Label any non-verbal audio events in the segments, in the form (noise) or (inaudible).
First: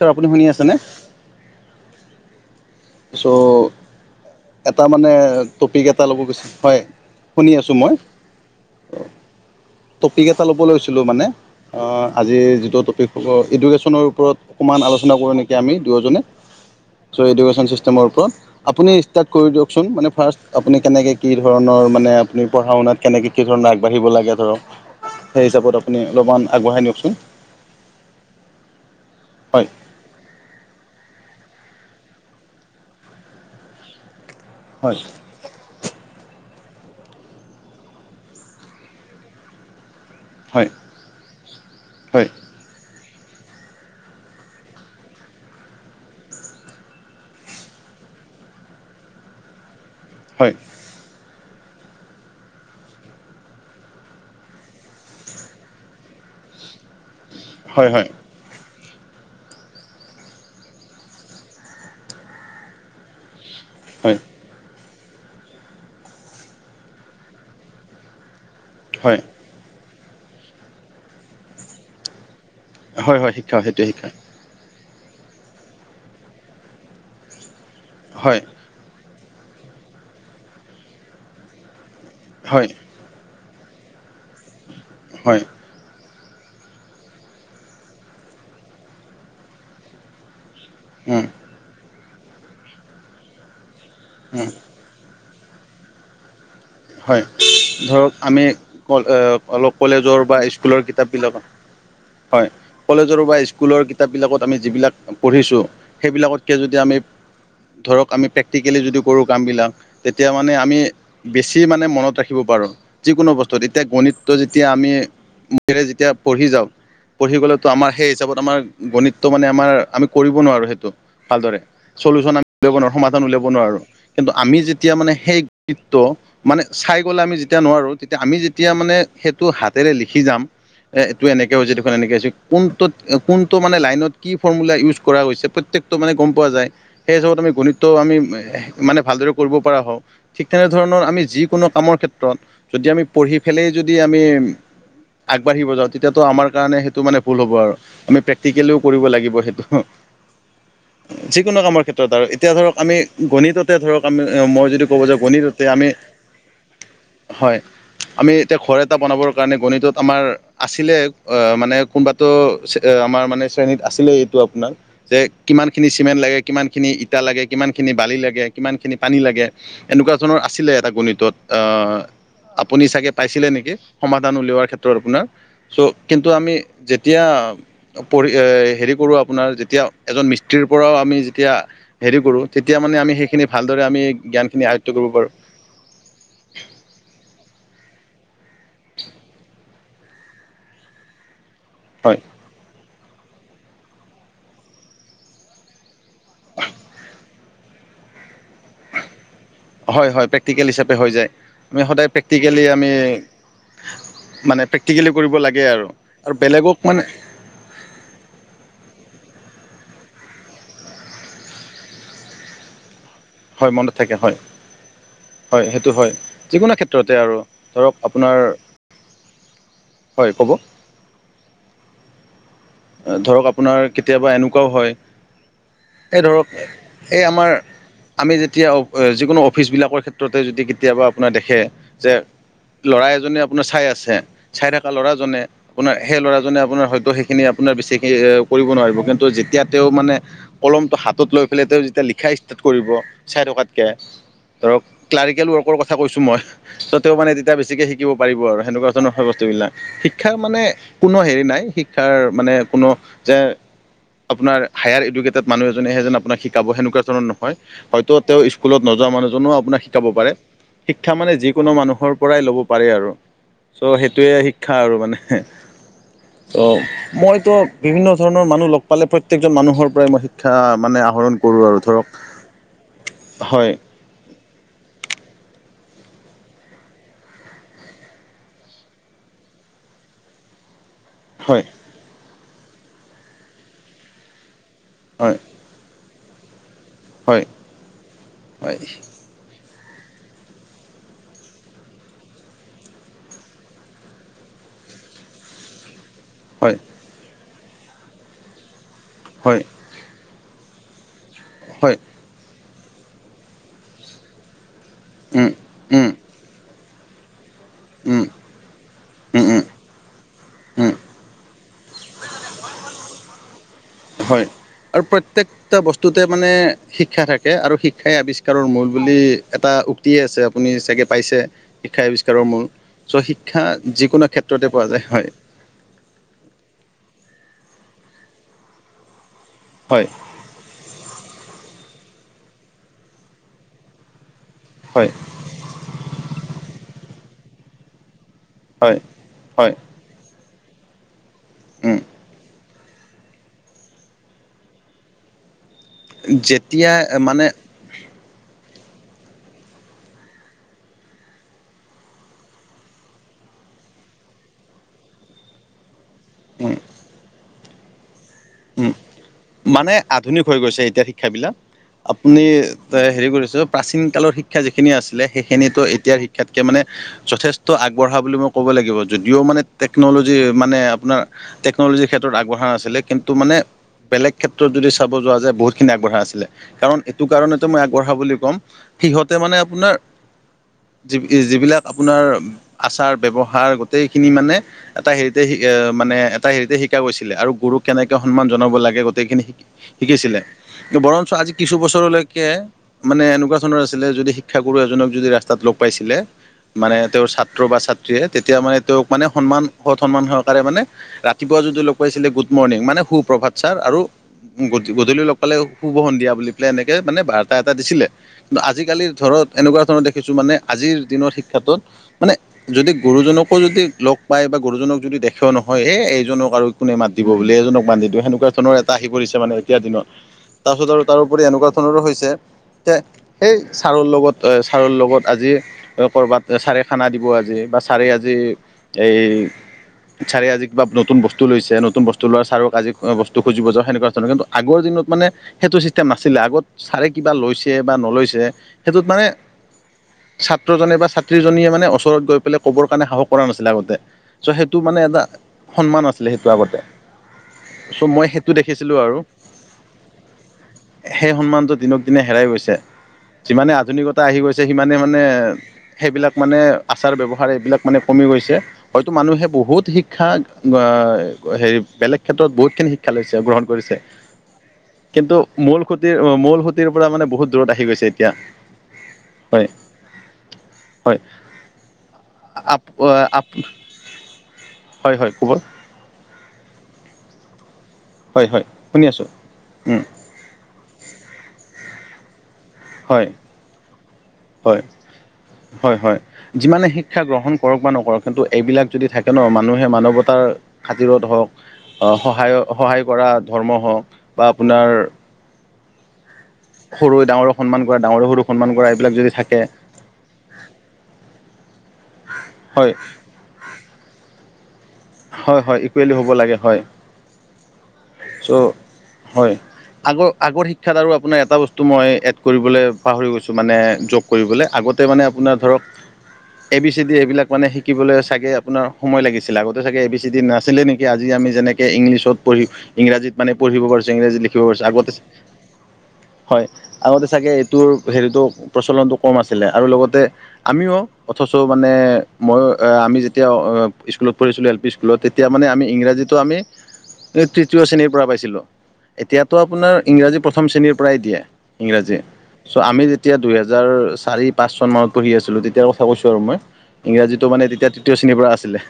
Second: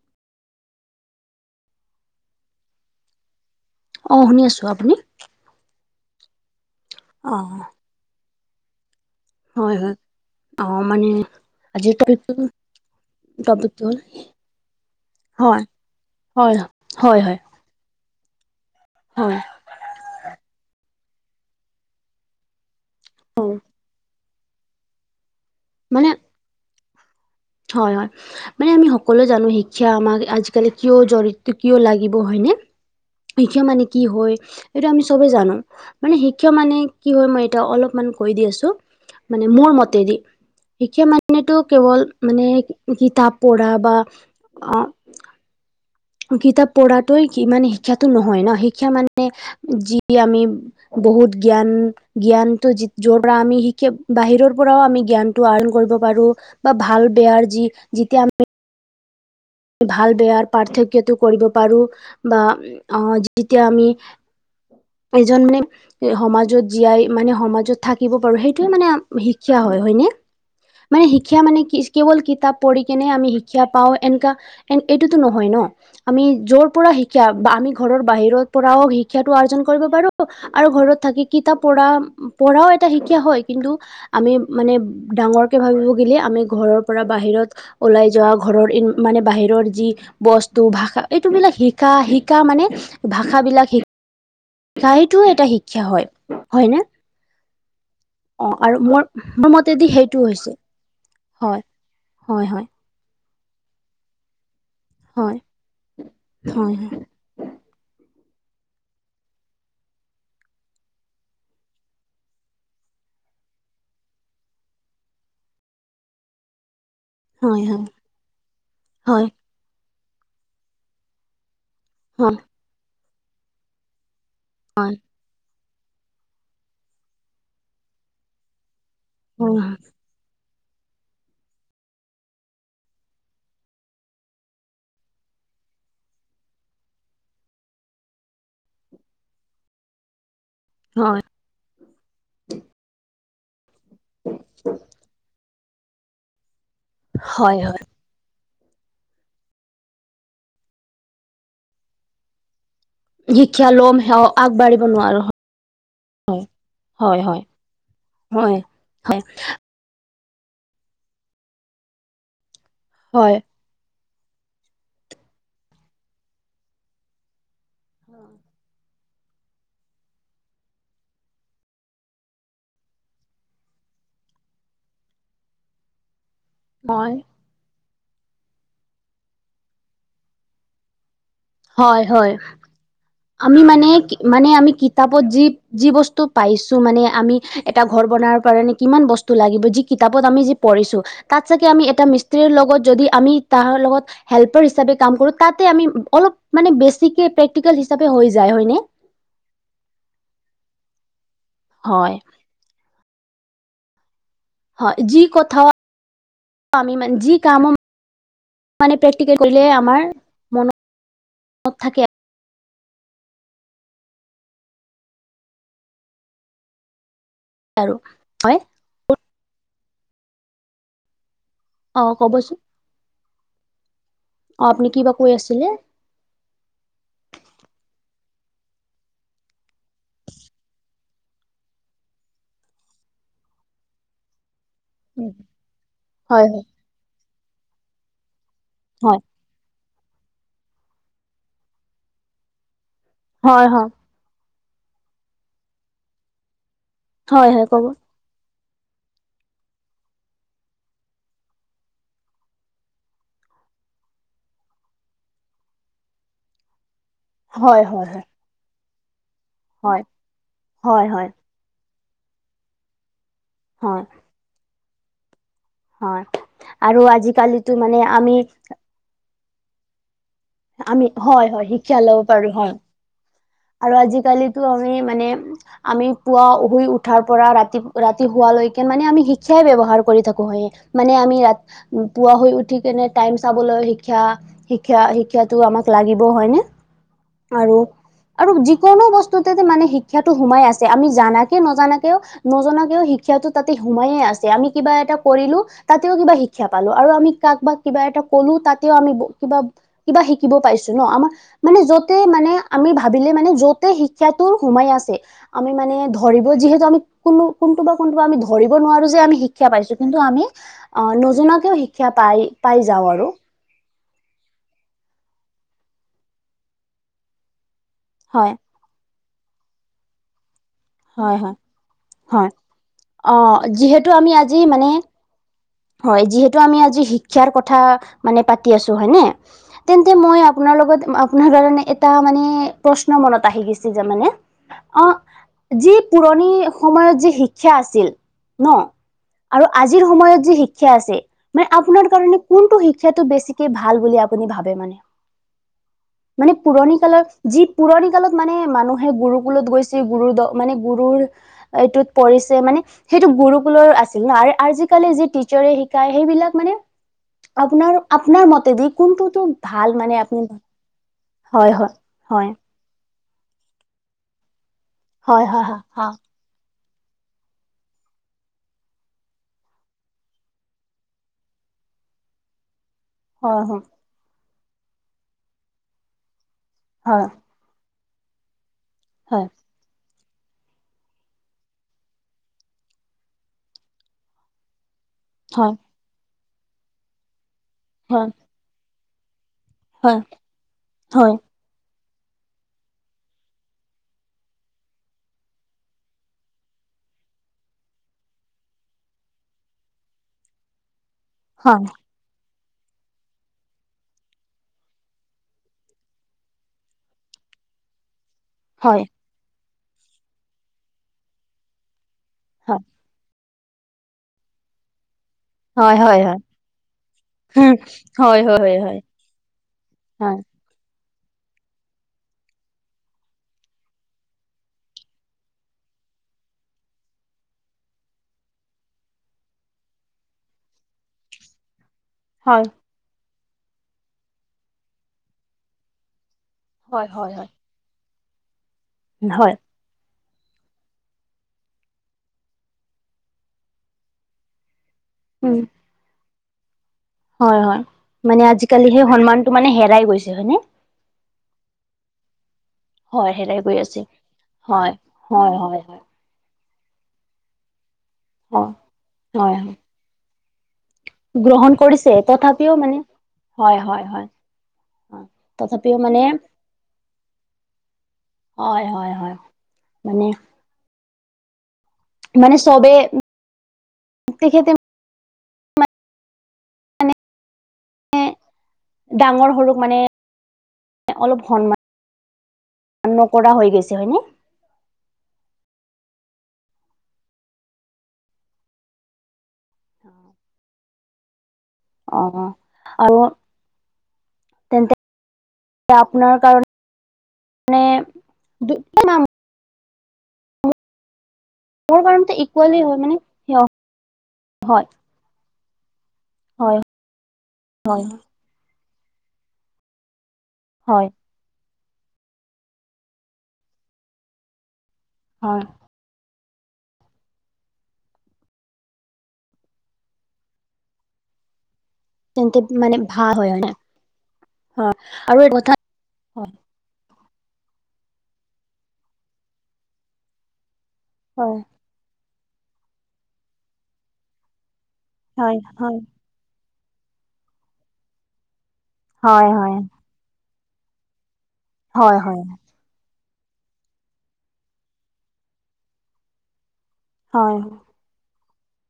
Sir, আপুনি শুনি আছেনে? চ' অ, শুনি আছোঁ। এটা মানে টপিক এটা ল'ব (unintelligible) হয়, অ শুনি আছোঁ মই। হয় হয় টপিক এটা ল'ব লৈছিলোঁ মানে আ আজিৰ টপিকটো আজি যিটো টপিক হ'ব টপিকটো হ'ল এডুকেশ্যনৰ ওপৰত সমান আলোচনা কৰোঁ নেকি হয় আমি দুয়োজনে। হয় চ' হয় হয় এডুকেশ্যন চিষ্টেমৰ ওপৰত। আপুনি ষ্টাৰ্ট হয় কৰি দিয়কচোন, মানে ফাৰ্ষ্ট আপুনি কেনেকৈ কি ধৰণৰ মানে আপুনি পঢ়া শুনাত কেনেকে, কি ধৰণে আগবাঢ়িব লাগে ধৰক। সেই হিচাপত আপুনি মানে অলপমান আগবঢ়াই নিয়কচোন। হয় হয়। মানে আমি সকলোৱে জানো হয় শিক্ষা আমাক আজি আজিকালি কিয় জঢ়িত, কিয় লাগিব, হয়নে? এ কিয় মানে কি হয়। এইটো হয় আমি সবেই জানো। মানে শিক্ষক মানে কি হয় মই এটা অলপমান কৈ দি আছো, মানে মোৰ মতেদি। হয়। শিক্ষা মানেতো কেৱল হয় মানে কিতাপ পঢ়া বা অ কিতাপ পঢ়াটোৱে কি মানে শিক্ষাটো নহয় ন। শিক্ষা মানে যি আমি হয় বহুত জ্ঞান জ্ঞানটো যি যৰ পৰা আমি শিকি বাহিৰৰ পৰাও আমি জ্ঞানটো আহৰণ কৰিব পাৰো। বা ভাল বেয়াৰ যি হয় হয় যিতিয়া আমি ভাল বেয়াৰ পাৰ্থক্যটো কৰিব পাৰো বা অ যেতিয়া আমি হয় এজন মানে সমাজত জীয়াই মানে সমাজত থাকিব পাৰো। সেইটোৱে মানে হয় শিক্ষা হয়, হয়নে? মানে শিক্ষা মানে কি কেৱল কিতাপ পঢ়ি কেনে হয় আমি হয় শিক্ষা সেইটোৱে পাওঁ, এনেকা এইটোতো নহয় ন। আমি যৰ পৰা শিকা বা আমি ঘৰৰ হয় বাহিৰৰ পৰা পৰাও শিক্ষাটো আৰ্জন কৰিব পাৰো আৰু ঘৰত থাকি কিতাপ পঢ়া হয় পঢ়াও এটা শিক্ষা হয় কিন্তু আমি মানে হয় ডাঙৰকে ভাবিব বুলি আমি ঘৰৰ পৰা বাহিৰত ওলাই যোৱা, ঘৰৰ মানে বাহিৰৰ যি বস্তু, ভাষা উম, এইটো বিলাক শিকা, শিকা মানে ভাষা বিলাক শি উম। গাইতোও এটা শিক্ষা হয় হয়নে? হয় ধৰক আমি অ আৰু মোৰ অল মোৰ অলপ মতেদি সেইটো কলেজৰ বা হৈছে স্কুলৰ কিতাপবিলাকত হয় হয়। কলেজৰ বা স্কুলৰ কিতাপবিলাকত আমি যিবিলাক হয়। পঢ়িছোঁ সেইবিলাকতকে হয় যদি আমি ধৰক, আমি প্ৰেক্টিকেলি যদি কৰোঁ কামবিলাক তেতিয়া মানে আমি বেছি মানে মনত ৰাখিব পাৰোঁ যিকোনো বস্তুত এতিয়া গণিতটো যেতিয়া আমি মূখেৰে যেতিয়া পঢ়ি যাওঁ পঢ়ি হয় গ'লেতো আমাৰ সেই হিচাপতো আমাৰ গণিতটো হয় মানে আমাৰ আমি কৰিব নোৱাৰো সেইটো ভালদৰে। চলিওচন হয় আমি উলিয়াব নোৱাৰো, সমাধান উলিয়াব নোৱাৰো কিন্তু আমি যেতিয়া হয় মানে সেই ত' মানে চাই গ'ল আমি যেতিয়া নোৱাৰো তেতিয়া আমি যেতিয়া মানে সেইটো হয় হাতেৰে লিখি যাম এ এইটো এনেকে হৈছে দেখোন এনেকে কোনটোত কোনটো মানে লাইনত কি ফৰ্মুলা ইউজ কৰা হৈছে প্ৰত্যেক টো মানে গম পোৱা যায় সেই হিচাপত আমি গণিততো আমি মানে ভালদৰে কৰিব পৰা হও। তেনেধৰণৰ হয় আমি হয় যিকোনো কামৰ ক্ষেত্ৰত যদি আমি পঢ়ি পেলাই যদি আমি আগবাঢ়িব যাও তেতিয়াটো আমাৰ কাৰণে সেইটো মানে ভুল হব হয় আৰু হয় আমি প্ৰে টিকেলেও কৰিব লাগিব সেইটো যিকোনো কামৰ ক্ষেত্ৰত আৰু এতিয়া ধৰক আমি শিক্ষা গণিততে ল'ম ধৰক সেৱা আমি মই আগবাঢ়িব যদি ক'ব যাওঁ নোৱাৰো গণিততেই আমি হয় হয় আমি হয় যেতিয়া ঘৰ এটা হয় বনাবৰ কাৰণে গণিতত আমাৰ আছিলে আ মানে কোনোবাতো ছে আমাৰ হয় মানে তেনে আছিলে এইটো আপোনাৰ যে কিমানখিনি চিমেণ্ট লাগে, কিমানখিনি ইটা লাগে, কিমান খিনি বালি লাগে, কিমানখিনি পানী লাগে এনেকুৱা ধৰণৰ আছিলে এটা গণিতত আ আপুনি চাগে পাইছিলে নেকি সমাধান উলিওৱাৰ ক্ষেত্ৰত আপোনাৰ? চ' কিন্তু আমি হয় যেতিয়া পঢ়ি এ হেৰি কৰোঁ আপোনাৰ যেতিয়া এজন মিস্ত্ৰীৰ পৰাও আমি যেতিয়া হয় হেৰি হয় কৰো তেতিয়া মানে আমি সেইখিনি ভালদৰে মানে আমি মানে জ্ঞানখিনি আমি আ কিতাপত যি কি যি বস্তু পাইছো মানে আমি এটা ঘৰ বনাবৰ কাৰণে কিমান বস্তু লাগিব যি কিতাপত আমি যি পঢ়িছো তাত চাগে আমি এটা হয় মিস্ত্ৰীৰ লগত যদি আমি তাহাৰ লগত হেল্পাৰ হিচাপে কাম কৰো তাতে আমি অলপ মানে বেছিকে প্ৰেক্টিকেল হিচাপে হৈ যায় হয় নে? হয় হয় প্ৰেক্টিকেল হিচাপে হৈ যায়, আমি সদায় হয় প্ৰেক্টিকেলি আমি মানে হয় প্ৰেক্টিকেলি যি কৰিব লাগে আৰু, আৰু বেলেগক মানে কামক মানে প্ৰেকটিকেল কৰিলে আমাৰ মনত থাকে। হয় মনত থাকে হয়, হয় সেইটো হয় যিকোনো ক্ষেত্ৰতে আৰু ধৰক আৰু আপোনাৰ, হয় হয় ক'ব? অ ক'বচোন? অ ধৰক আপোনাৰ কেতিয়াবা এনেকুৱাও অ আপুনি হয়, কিবা কৈ আছিলে এই ধৰক এ এই আমাৰ আমি যেতিয়া অ যিকোনো অফিচবিলাকৰ ক্ষেত্ৰতে যদি কেতিয়াবা আপোনাৰ দেখে যে ল'ৰা এজনে আপোনাৰ চাই আছে চাই থাকা ল'ৰাজনে, আপোনাৰ সেই হয় ল'ৰাজনে আপোনাৰ হয়তো সেইখিনি আপোনাৰ বেছিকে এ কৰিব নোৱাৰিব হয় কিন্তু যেতিয়া তেওঁ মানে কলমটো হাতত লৈ পেলাই তেওঁ যেতিয়া লিখা ষ্টাৰট কৰিব চাই হয় হয় হয় থকাতকে, ধৰক ক্লাৰিকেল ৱৰ্কৰ কথা কৈছো মই, ত তেও মানে হয় তেতিয়া হয় ক'ব বেছিকে শিকিব পাৰিব আৰু সেনেকুৱা ধৰণৰ হয় বস্তুবিলাক, শিক্ষা মানে কোনো হেৰি নাই শিক্ষাৰ মানে কোনো যে আপোনাৰ হায়াৰ এডুকেটেত মানুহ এজনেহে যে আপোনাক শিকাব সেনেকোৱা ধৰণৰ ন হয়, হয়তো তেওঁ স্কুলত নযোৱা মানুহ এজনেও আপোনাক হয় শিকাব পাৰে, হয় হয় শিক্ষা হয় মানে যি কোনো মানুহৰ পৰাই ল'ব পাৰে আৰু চ' হয় সেইটোয়ে শিক্ষা আৰু মানে। হয় ত' আৰু মইতো আজিকালিতো মানে বিভিন্ন আমি ধৰণৰ মানুহ লগ পালে প্ৰত্যেকজন মানুহৰ পৰাই মই শিক্ষা মানে আমি আহৰণ হয় কৰোঁ হয় আৰু শিক্ষা ধৰক ল'ব পাৰো হয় হয়। আৰু আজিকালিতো আমি মানে আমি পুৱা শুই উঠাৰ পৰা ৰাতি ৰাতি শোৱালৈকে মানে আমি শিক্ষাই ব্যৱহাৰ কৰি থাকো হয় মানে আমি হয় ৰাতিপুৱা শুই উঠি কেনে টাইম চাবলৈ শিক্ষা শিক্ষা হয় শিক্ষা ইটো আমাক লাগিব হয় ন হয় আৰু আৰু হয় যিকোনো বস্তুতে যে মানে শিক্ষাটো সোমাই আছে আমি জানাকে নজনাকেও নজনাকেও শিক্ষা তাতে সোমায়ে আছে আমি কিবা এটা কৰিলো তাতেও কিবা শিক্ষা শিক্ষা পালো আৰু আমি কাক বা কিবা এটা কলো তাতেও আমি -কিবা হয় হয় কিবা শিকিব পাইিছো ন' আমাৰ মানে হয় য'তে মানে আমি ভ ভাবিলে মানে য'তে শিক্ষাটো সোমাই আছে। উম। আমি মানে উম ধৰিব যিহেতু আমি কোনো কোনটো বা কোনটো উম আমি ধৰিব নোৱাৰো যে আমি উম উম শিক্ষা পাইছো কিন্তু আমি উম নজনাকৈও শিক্ষা পাই-পাই যাওঁ আৰু। হয় আৰু প্ৰত্যেকটা বস্তুতে মানে শিক্ষা থাকে। আৰু শিক্ষাই হয় আৱিষ্কাৰৰ মূল বুলি এটা উক্তিয়ে আছে আপুনি চাগে হয় পাইছে হয় শিক্ষা আৱিষ্কাৰৰ হয় মূল চ' অ শিক্ষা যিহেতু আমি যিকোনো আজি ক্ষেত্ৰতে মানে পোৱা যায় হয়। হয় যিহেতু আমি আজি শিক্ষাৰ কথা মানে পাতি আছো হয়নে হয় তেন্তে মই আপোনাৰ লগত আপোনাৰ কাৰণে এটা মানে প্ৰশ্ন মনত আহি গৈছে যে মানে হয় অ', যি পুৰণি সময়ত যি শিক্ষা আছিল ন' হয় আৰু হয় আজি আজিৰ সময়ত যি শিক্ষা আছে মানে উম আপোনাৰ কাৰণে কোনটো শিক্ষটো বেছিকে ভাল বুলি আপুনি ভাবে মানে? মানে যেতিয়া পুৰণি মানে কালত যি পুৰণি কালত মানে মানুহে গুৰু কুলত গৈছে গুৰুৰ দ মানে গুৰুৰ এইটোত পৰিছে মানে সেইটো গুৰুকুলৰ আছিল ন' আৰু আজিকালি যি টিচাৰে শিকাই সেইবিলাক মানে আপোনাৰ আপোনাৰ মত উ' মানে আধুনিক হৈ গৈছে এতিয়া শিক্ষাবলাক হয় হয় আপুনি হয় হেৰি কৰিছো প্ৰাচীন কালৰ শিক্ষা যিখিনি আছিলে হয় হয় সেইখিনিতো হয় এতিয়াৰ শিক্ষাতকে মানে যথেষ্ট আগবঢ়া বুলি মই ক'ব লাগিব যদিও মানে টেকনলজি মানে আপোনাৰ টেকনলজিৰ ক্ষেত্ৰত আগবঢ়া নাছিল কিন্ত -মানে হয় হয় বেলেগ ক্ষেত্ৰত যদি চাব যোৱা যায় বহুতখিনি আগবঢ়া আছিলে কাৰণ হয় এইটো কাৰণে মই আগবঢ়া বুলি কম সিহঁতে হয় মানে আপোনাৰ যি যিবিলাক আপোনাৰ আচাৰ ব্যৱহাৰ গোটেইখিনি মানে এটা হেৰি -এ হয় মানে এটা হেৰিতে শিকা গৈছিলে আৰু গুৰুক কেনেকে হয় সন্মান জনাব লাগে গোটেইখিনি শিক হয় হয় শিকিছিলে কি বৰঞ্চ আজি কিছু বছৰলৈকে মানে এনেকুৱা ধৰণৰ আছিলে যদি শিক্ষাগুৰু এজনক যদি ৰাস্তাত লগ পাইছিলে। মানে তেওঁৰ ছাত্ৰ বা ছাত্ৰীয়ে তেতিয়া মানে তেওঁক মানে সন্মান সৎ সন্মান সহকাৰে মানে ৰাতিপুৱা হয় যদি লগ পাইছিলে গুড মৰ্ণিং মানে সু-প্ৰভাত ছাৰ আৰু -গধূলি লগ পালে সুব সন্ধিয়া বুলি পেলাই এনেকে মানে বাৰ্তা এটা দিছিলে। আজিকালিৰ ধৰত এনেকুৱা ধৰণৰ দেখিছো মানে আজিৰ দিনৰ শিক্ষাটোত মানে যদি গুৰুজনক আকৌ যদি লগ পায় বা গুৰুজনক যদি দেখেও নহয়ে এইজনক আৰু কোনে মাত দিব বুলি এজনক বান্ধি দিওঁ সেনেকুৱা ধৰণৰ এটা আহি পৰিছে মানে এতিয়া দিনত তাৰপিছত আৰু তাৰোপৰি এনেকুৱা ধৰণৰো হৈছে তে সেই চাৰৰ লগত চাৰৰ লগত আজি ত ক'ৰবাত ছাৰে খানা দিব আজি বা ছাৰে আজি এই চাৰে আজি কিবা নতুন বস্তু লৈছে নতু ধৰি লওক চাৰক আজি বস্তু খোজিব যাওঁ সেনেকুৱা ধৰণৰ কি আগৰ দিনত মানে সেইটো চিষ্টেম নাছিলে আগত চাৰে হয় কিবা হয় হয় লৈছে বা নলৈছে সেইটোত মানে উম হয় হয় হয় হয় হয় হয় হয় হয় হয় হয় ছাত্ৰজনে বা ছাত্ৰীজনীয়ে মানে ওচৰত গৈ পেলাই ক'বৰ কাৰণে সাহস কৰা নাছিলে আগতে চ' সেইটো মানে এটা উম সন্মান আছিলে সেইটো আগত হয় হয় মানে আজিকালি সেই আৰু সন্মানটো মানে হেৰাই গৈছে হয়নে সেই সন্মানটো দিনক দিনে হেৰাই গৈছে হয় হেৰাই যিমানে গৈ আছে আধুনিকতা আহি গৈছে হয় সিমানে মানে হয় হয় হয় সেইবিলাক মানে আচাৰ ব্যৱহাৰ এইবিলাক মানে কমি গৈছে হয় হয়তো মানুহে হয় হয় বহুত শিক্ষাক এ গ্ৰহণ হেৰি কৰিছে বেলেগ ক্ষেত্ৰত বহুত তথাপিও খিনি মানে শিক্ষা লৈছে গ্ৰহণ হয় কৰিছে। হয় হয় হয় কিন্তু মূল তথাপিও মানে সোতিৰ মূল সোতিৰ পৰা মানে বহুত দূৰত আহি গৈছে এতিয়া হয়। মানে হয় মানে আপ চবে এ আপ তেখেতে হয় হয় ক'বৰ এ হয় হয় শুনি আছোঁ ডাঙৰ সৰুক মানে উম অলপ সন্মান হয় নকৰা হৈ গৈছে হয়নে হয় হয় হয় যিমানে শিক্ষা গ্ৰহণ কৰক বা নকৰক কিন্তু এইবিলাক যদি থাকে ন মানুহে মানৱতাৰ খাতিৰত হওক অ', সহায় সহায় আৰু কৰা ধৰ্ম হওক বা আপোনাৰ এতিয়া আপোনাৰ কাৰণে সৰু ডাঙৰে সন্মান কৰা ডাঙৰে সৰুক সন্মান কৰা এইবিলাক যদি থাকে মোৰ কাৰণতে ইকুৱেলি হয় মানে হ হয় হয় হয় ইকুৱেলি হ'ব লাগে হয় হয়, চ' হয় আগৰ আগৰ শিক্ষাত হয়, আৰু আপোনাৰ এটা বস্তু তো মই এড কৰিবলে পাহৰি গৈছো মানে জব কৰিবলে আগতে মানে আপোনাৰ হয়। ধৰক এ বি চি ডি এইবিলাক মানে শিকিবলে চাগে আপোনাৰ সময় লাগিছিল আগত আগতে চাগে এ বি চি ডি নাছিলে নেকি আজি আমি যেনেকে ইংলিছ ত তেন্তে পঢ়ি মানে ভাল ইংৰাজীত হয় মানে হয় নে? পঢ়িব পাৰিছো ইংৰাজীত লিখিব পাৰিছো হয় আগতে আৰু এই কথা হয় আগতে চাগে এইটোৰ হেৰিটো প্ৰচলনটো কম আছিলে আৰু লগতে আমিও অথচ হয়, মানে মইয়ো আমি যেতিয়া স্কুলত পঢ়িছিলো এল পি স্কুলত তেতিয়া হয়, মানে আমি হয়, ইংৰাজীটো আমি তৃতীয় শ্ৰেণীৰ পৰা পাইছিলোঁ হয়, এতিয়াতো হয়, আপোনাৰ ইংৰাজী প্ৰথম শ্ৰেণীৰ পৰাই দিয়ে ইংৰাজী হয়, হয়, চ' আমি যেতিয়া দুইহেজাৰ চাৰি পাঁচ চন মানত পঢ়ি আছিলো তেতিয়াৰ কথা কৈছো আৰু মই ইংৰাজীটো হয়, মানে তেতিয়া তৃতীয় শ্ৰেণীৰ পৰা আছিলে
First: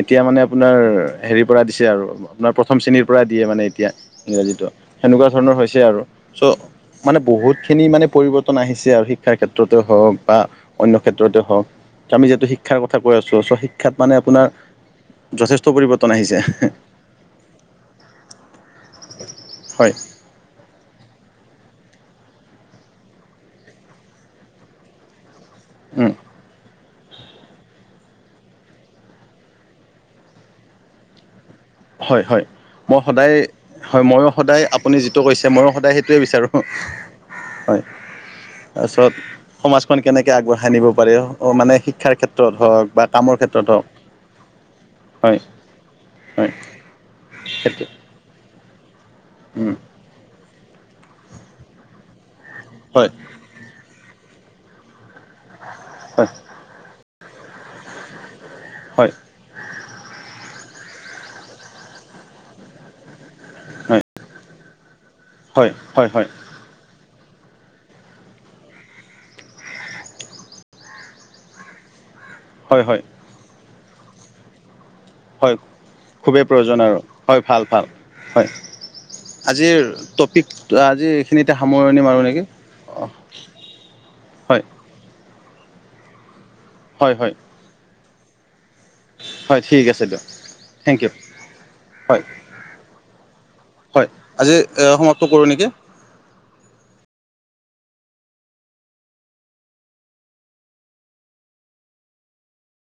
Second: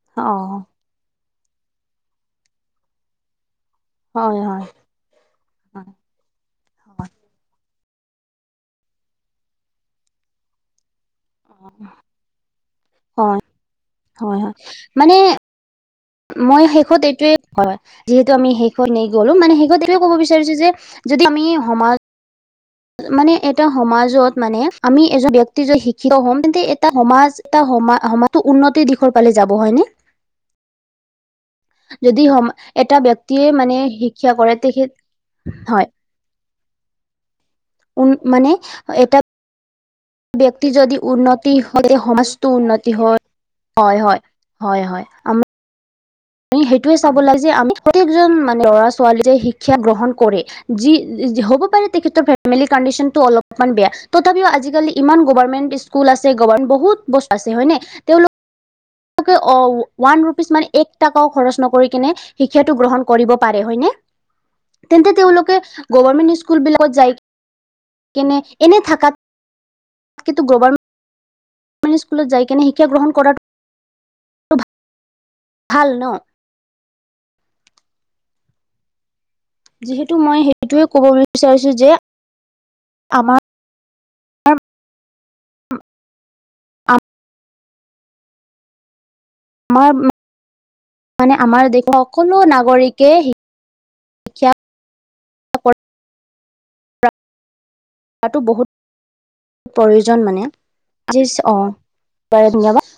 এতিয়া মানে অ', আপোনাৰ হেৰিৰ পৰা দিছে আৰু আপোনাৰ প্ৰথম শ্ৰেণীৰ পৰা দিয়ে মানে এতিয়া হয়, হয়, ইংৰাজীটো সেনেকুৱা ধৰণৰ হয়, হৈছে আৰু চ' মানে বহুত খিনি মানে পৰিৱৰ্তন আহিছে আৰু শিক্ষাৰ ক্ষেত্ৰতে হওক বা অন্য ক্ষেত্ৰতে হওক আমি যিহেতু শিক্ষাৰ কথা কৈ আছো হয়, চ শিক্ষা হয় হয় মানে যথেষ্ট পৰিৱৰ্তন আহে মই শেষত এইটোৱে হয় যিহেতু আমি শেষত গলো মানে শেষত হয় এইটোয়ে ক'ব বিচাৰিছো যে যদি আমি সমাজ মানে এটা সমাজত মানে আমি এজন ব্যক্তি যদি উম, শিক্ষিত হম তেন্তে এটা সমাজ, সমাজটো উন্নতিৰ দিশৰ ফালে যাব হয় নে? যদি হয় হয়, সম এটা মই সদায় ব্যক্তিয়ে মানে হয় মইয়ো শিক্ষা কৰে সদায় তেখেত আপুনি যিটো কৈছে মইয়ো হয় সদায় সেইটোৱে বিচাৰোঁ। হয় উন মানে তাৰপিছত এটা সমাজখন কেনেকে ব্যক্তি আগবঢ়াই নিব যদি পাৰে উন্নতি মানে হয় শিক্ষাৰ সমাজটো ক্ষেত্ৰত হওক উন্নতি বা হয় কামৰ ক্ষেত্ৰত হওক হয় হয় হয় হয়, আ হয় মি সেইটোয়ে চাব লাগে যে আমি সেইটো প্ৰত্যেকজন মানে ল'ৰা ছোৱালী যে উম। শিক্ষা গ্ৰহণ কৰে। যি হ'ব পাৰে তেখেতৰ ফেমিলি হয় কণ্ডিশনটো অলপমান বেয়া তথাপিও আজিকালি ইমান গভৰ্মেণ্ট স্কুল আছে গভৰ্মেণ্ট বহুত বস্তু আছে হয়নে তেওঁলোক হয়। অ ওৱান ৰুপিছ মানে এক টকাও খৰচ নকৰি কিনে শিক্ষাটো গ্ৰহণ কৰিব পাৰে হয় নে? হয় হয় হয় হয় গভৰ্ণমেন্ট স্কুলবিলাকত যায় কেনে এনে থাকাত কিন্তু গভৰ্ণ মেণ্ট স্কুলত যাই কেনে হয় শিক্ষা হয় গ্ৰহণ কৰা হয় ভাল ন খুবেই প্ৰয়োজন আৰু, হয় ভাল ভাল হয়। আজিৰ যিহেতু মই টপিক সেইটোৱে ক'ব আজি এইখিনিতে বিচাৰিছো যে সামৰণি মাৰো নেকি। অঁ আমাৰ হয় হয় হয়। হয় ঠিক আমাৰ আছে দিয়ক থেংক ইউ মানে আমাৰ দেশৰ হয় সকলো নাগৰিকে হয় শিক্ষা আজি এ সমাপ্ত কৰোঁ নেকি। তাতো বহুত প্ৰয়োজন মানে অ বাৰু ধন্যবাদ।